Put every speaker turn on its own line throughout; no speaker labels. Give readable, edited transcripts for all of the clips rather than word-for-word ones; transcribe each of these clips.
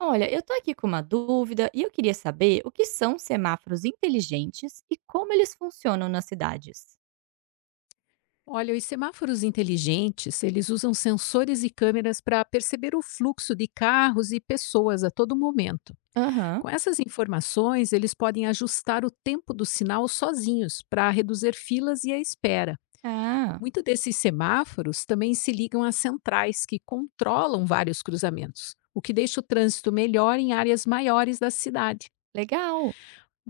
Olha, eu tô aqui com uma dúvida e eu queria saber o que são semáforos inteligentes e como eles funcionam nas cidades.
Olha, os semáforos inteligentes, eles usam sensores e câmeras para perceber o fluxo de carros e pessoas a todo momento.
Aham.
Com essas informações, eles podem ajustar o tempo do sinal sozinhos para reduzir filas e a espera.
Ah,
Muito desses semáforos também se ligam a centrais que controlam vários cruzamentos, o que deixa o trânsito melhor em áreas maiores da cidade.
legal.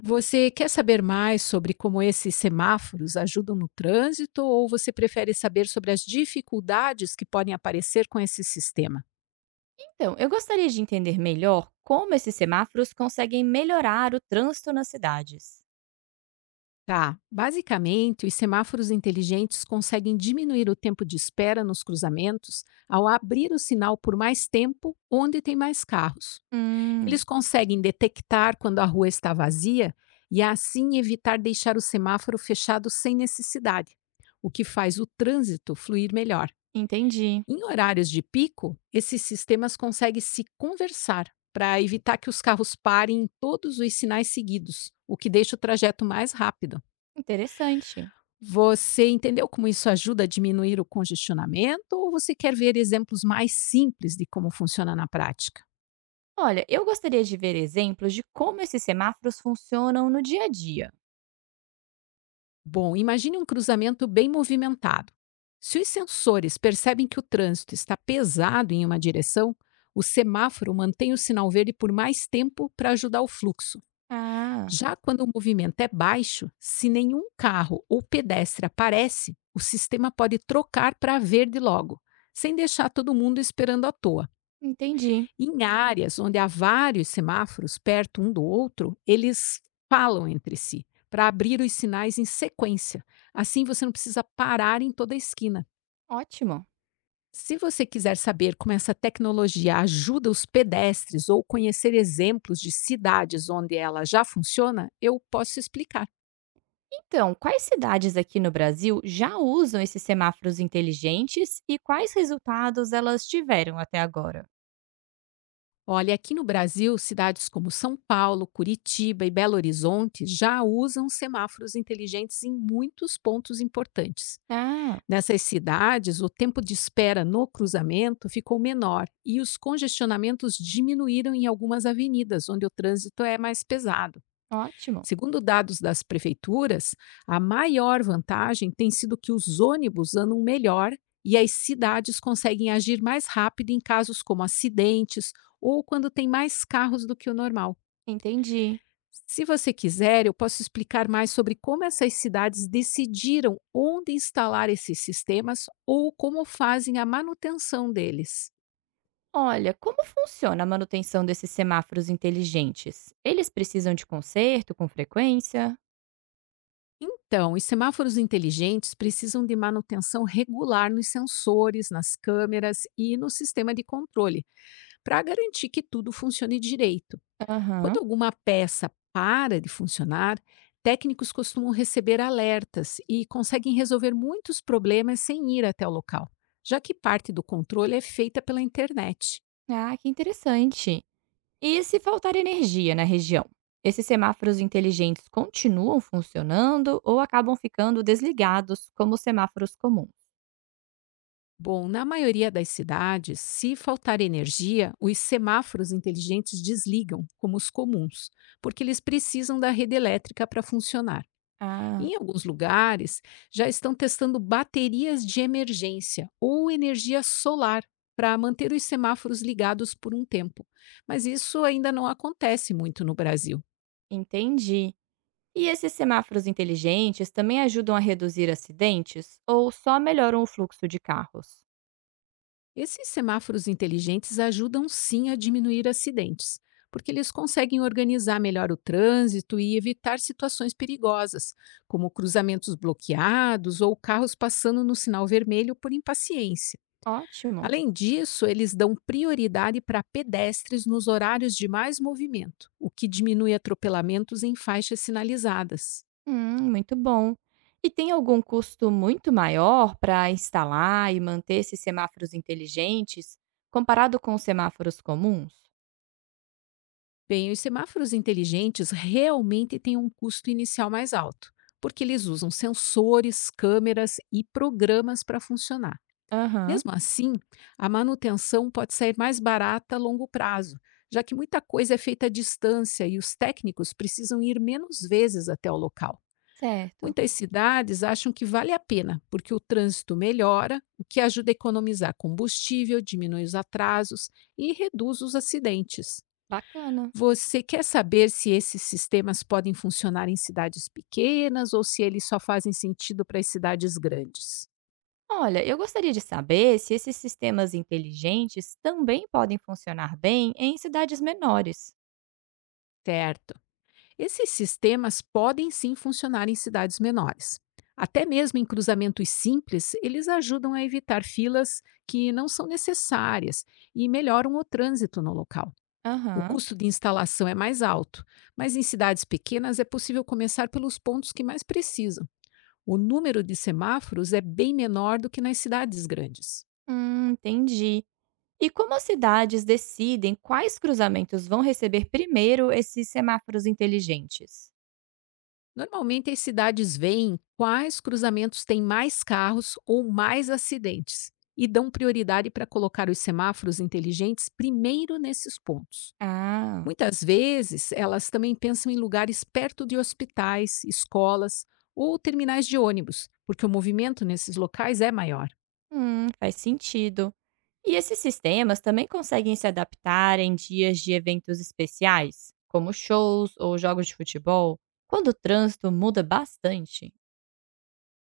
Você quer saber mais sobre como esses semáforos ajudam no trânsito ou você prefere saber sobre as dificuldades que podem aparecer com esse sistema?
Então, eu gostaria de entender melhor como esses semáforos conseguem melhorar o trânsito nas cidades.
Tá, basicamente, os semáforos inteligentes conseguem diminuir o tempo de espera nos cruzamentos ao abrir o sinal por mais tempo onde tem mais carros. Eles
Hum,
conseguem detectar quando a rua está vazia e assim evitar deixar o semáforo fechado sem necessidade, o que faz o trânsito fluir melhor.
entendi.
Em horários de pico, esses sistemas conseguem se conversar para evitar que os carros parem em todos os sinais seguidos, o que deixa o trajeto mais rápido.
Interessante.
Você entendeu como isso ajuda a diminuir o congestionamento ou você quer ver exemplos mais simples de como funciona na prática?
Olha, eu gostaria de ver exemplos de como esses semáforos funcionam no dia a dia.
Bom, imagine um cruzamento bem movimentado. Se os sensores percebem que o trânsito está pesado em uma direção, o semáforo mantém o sinal verde por mais tempo para ajudar o fluxo.
Ah,
Já quando o movimento é baixo, se nenhum carro ou pedestre aparece, o sistema pode trocar para verde logo, sem deixar todo mundo esperando à toa.
entendi.
Em áreas onde há vários semáforos perto um do outro, eles falam entre si para abrir os sinais em sequência. Assim você não precisa parar em toda a esquina.
Ótimo.
Se você quiser saber como essa tecnologia ajuda os pedestres ou conhecer exemplos de cidades onde ela já funciona, eu posso explicar.
Então, quais cidades aqui no Brasil já usam esses semáforos inteligentes e quais resultados elas tiveram até agora?
Olha, aqui no Brasil, cidades como São Paulo, Curitiba e Belo Horizonte já usam semáforos inteligentes em muitos pontos importantes.
Ah,
Nessas cidades, o tempo de espera no cruzamento ficou menor e os congestionamentos diminuíram em algumas avenidas onde o trânsito é mais pesado.
ótimo.
Segundo dados das prefeituras, a maior vantagem tem sido que os ônibus andam melhor e as cidades conseguem agir mais rápido em casos como acidentes ou quando tem mais carros do que o normal.
Entendi.
Se você quiser, eu posso explicar mais sobre como essas cidades decidiram onde instalar esses sistemas ou como fazem a manutenção deles.
Olha, como funciona a manutenção desses semáforos inteligentes? Eles precisam de conserto com frequência?
Então, os semáforos inteligentes precisam de manutenção regular nos sensores, nas câmeras e no sistema de controle, para garantir que tudo funcione direito. Quando
Aham.
alguma peça para de funcionar, técnicos costumam receber alertas e conseguem resolver muitos problemas sem ir até o local, já que parte do controle é feita pela internet.
Ah, que interessante. E se faltar energia na região? Esses semáforos inteligentes continuam funcionando ou acabam ficando desligados como os semáforos comuns?
Bom, na maioria das cidades, se faltar energia, os semáforos inteligentes desligam, como os comuns, porque eles precisam da rede elétrica para funcionar.
Ah.
Em alguns lugares, já estão testando baterias de emergência ou energia solar para manter os semáforos ligados por um tempo, mas isso ainda não acontece muito no Brasil.
Entendi. E esses semáforos inteligentes também ajudam a reduzir acidentes ou só melhoram o fluxo de carros?
Esses semáforos inteligentes ajudam sim a diminuir acidentes, porque eles conseguem organizar melhor o trânsito e evitar situações perigosas, como cruzamentos bloqueados ou carros passando no sinal vermelho por impaciência.
Ótimo.
Além disso, eles dão prioridade para pedestres nos horários de mais movimento, o que diminui atropelamentos em faixas sinalizadas.
Muito bom. E tem algum custo muito maior para instalar e manter esses semáforos inteligentes comparado com os semáforos comuns?
Bem, os semáforos inteligentes realmente têm um custo inicial mais alto, porque eles usam sensores, câmeras e programas para funcionar.
Aham,
Mesmo assim, a manutenção pode sair mais barata a longo prazo, já que muita coisa é feita à distância e os técnicos precisam ir menos vezes até o local.
certo.
Muitas cidades acham que vale a pena, porque o trânsito melhora, o que ajuda a economizar combustível, diminui os atrasos e reduz os acidentes.
Bacana.
Você quer saber se esses sistemas podem funcionar em cidades pequenas ou se eles só fazem sentido para as cidades grandes?
Olha, eu gostaria de saber se esses sistemas inteligentes também podem funcionar bem em cidades menores.
Certo. Esses sistemas podem sim funcionar em cidades menores. Até mesmo em cruzamentos simples, eles ajudam a evitar filas que não são necessárias e melhoram o trânsito no local. O
Aham,
custo de instalação é mais alto, mas em cidades pequenas é possível começar pelos pontos que mais precisam. O número de semáforos é bem menor do que nas cidades grandes.
entendi. E como as cidades decidem quais cruzamentos vão receber primeiro esses semáforos inteligentes?
Normalmente, as cidades veem quais cruzamentos têm mais carros ou mais acidentes e dão prioridade para colocar os semáforos inteligentes primeiro nesses pontos.
Ah,
Muitas vezes, elas também pensam em lugares perto de hospitais, escolas ou terminais de ônibus, porque o movimento nesses locais é maior.
faz sentido. E esses sistemas também conseguem se adaptar em dias de eventos especiais, como shows ou jogos de futebol, quando o trânsito muda bastante.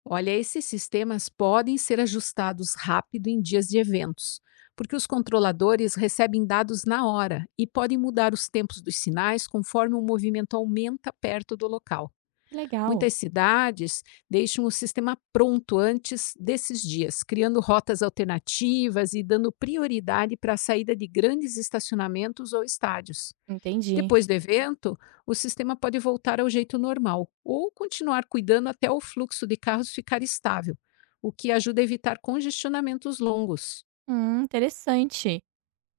Olha, esses sistemas podem ser ajustados rápido em dias de eventos, porque os controladores recebem dados na hora e podem mudar os tempos dos sinais conforme o movimento aumenta perto do local.
Legal,
Muitas cidades deixam o sistema pronto antes desses dias, criando rotas alternativas e dando prioridade para a saída de grandes estacionamentos ou estádios.
entendi.
Depois do evento, o sistema pode voltar ao jeito normal ou continuar cuidando até o fluxo de carros ficar estável, o que ajuda a evitar congestionamentos longos.
Interessante.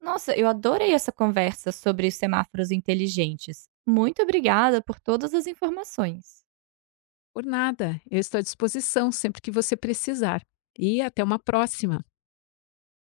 Nossa, eu adorei essa conversa sobre os semáforos inteligentes. Muito obrigada por todas as informações.
Por nada, eu estou à disposição sempre que você precisar. E até uma próxima!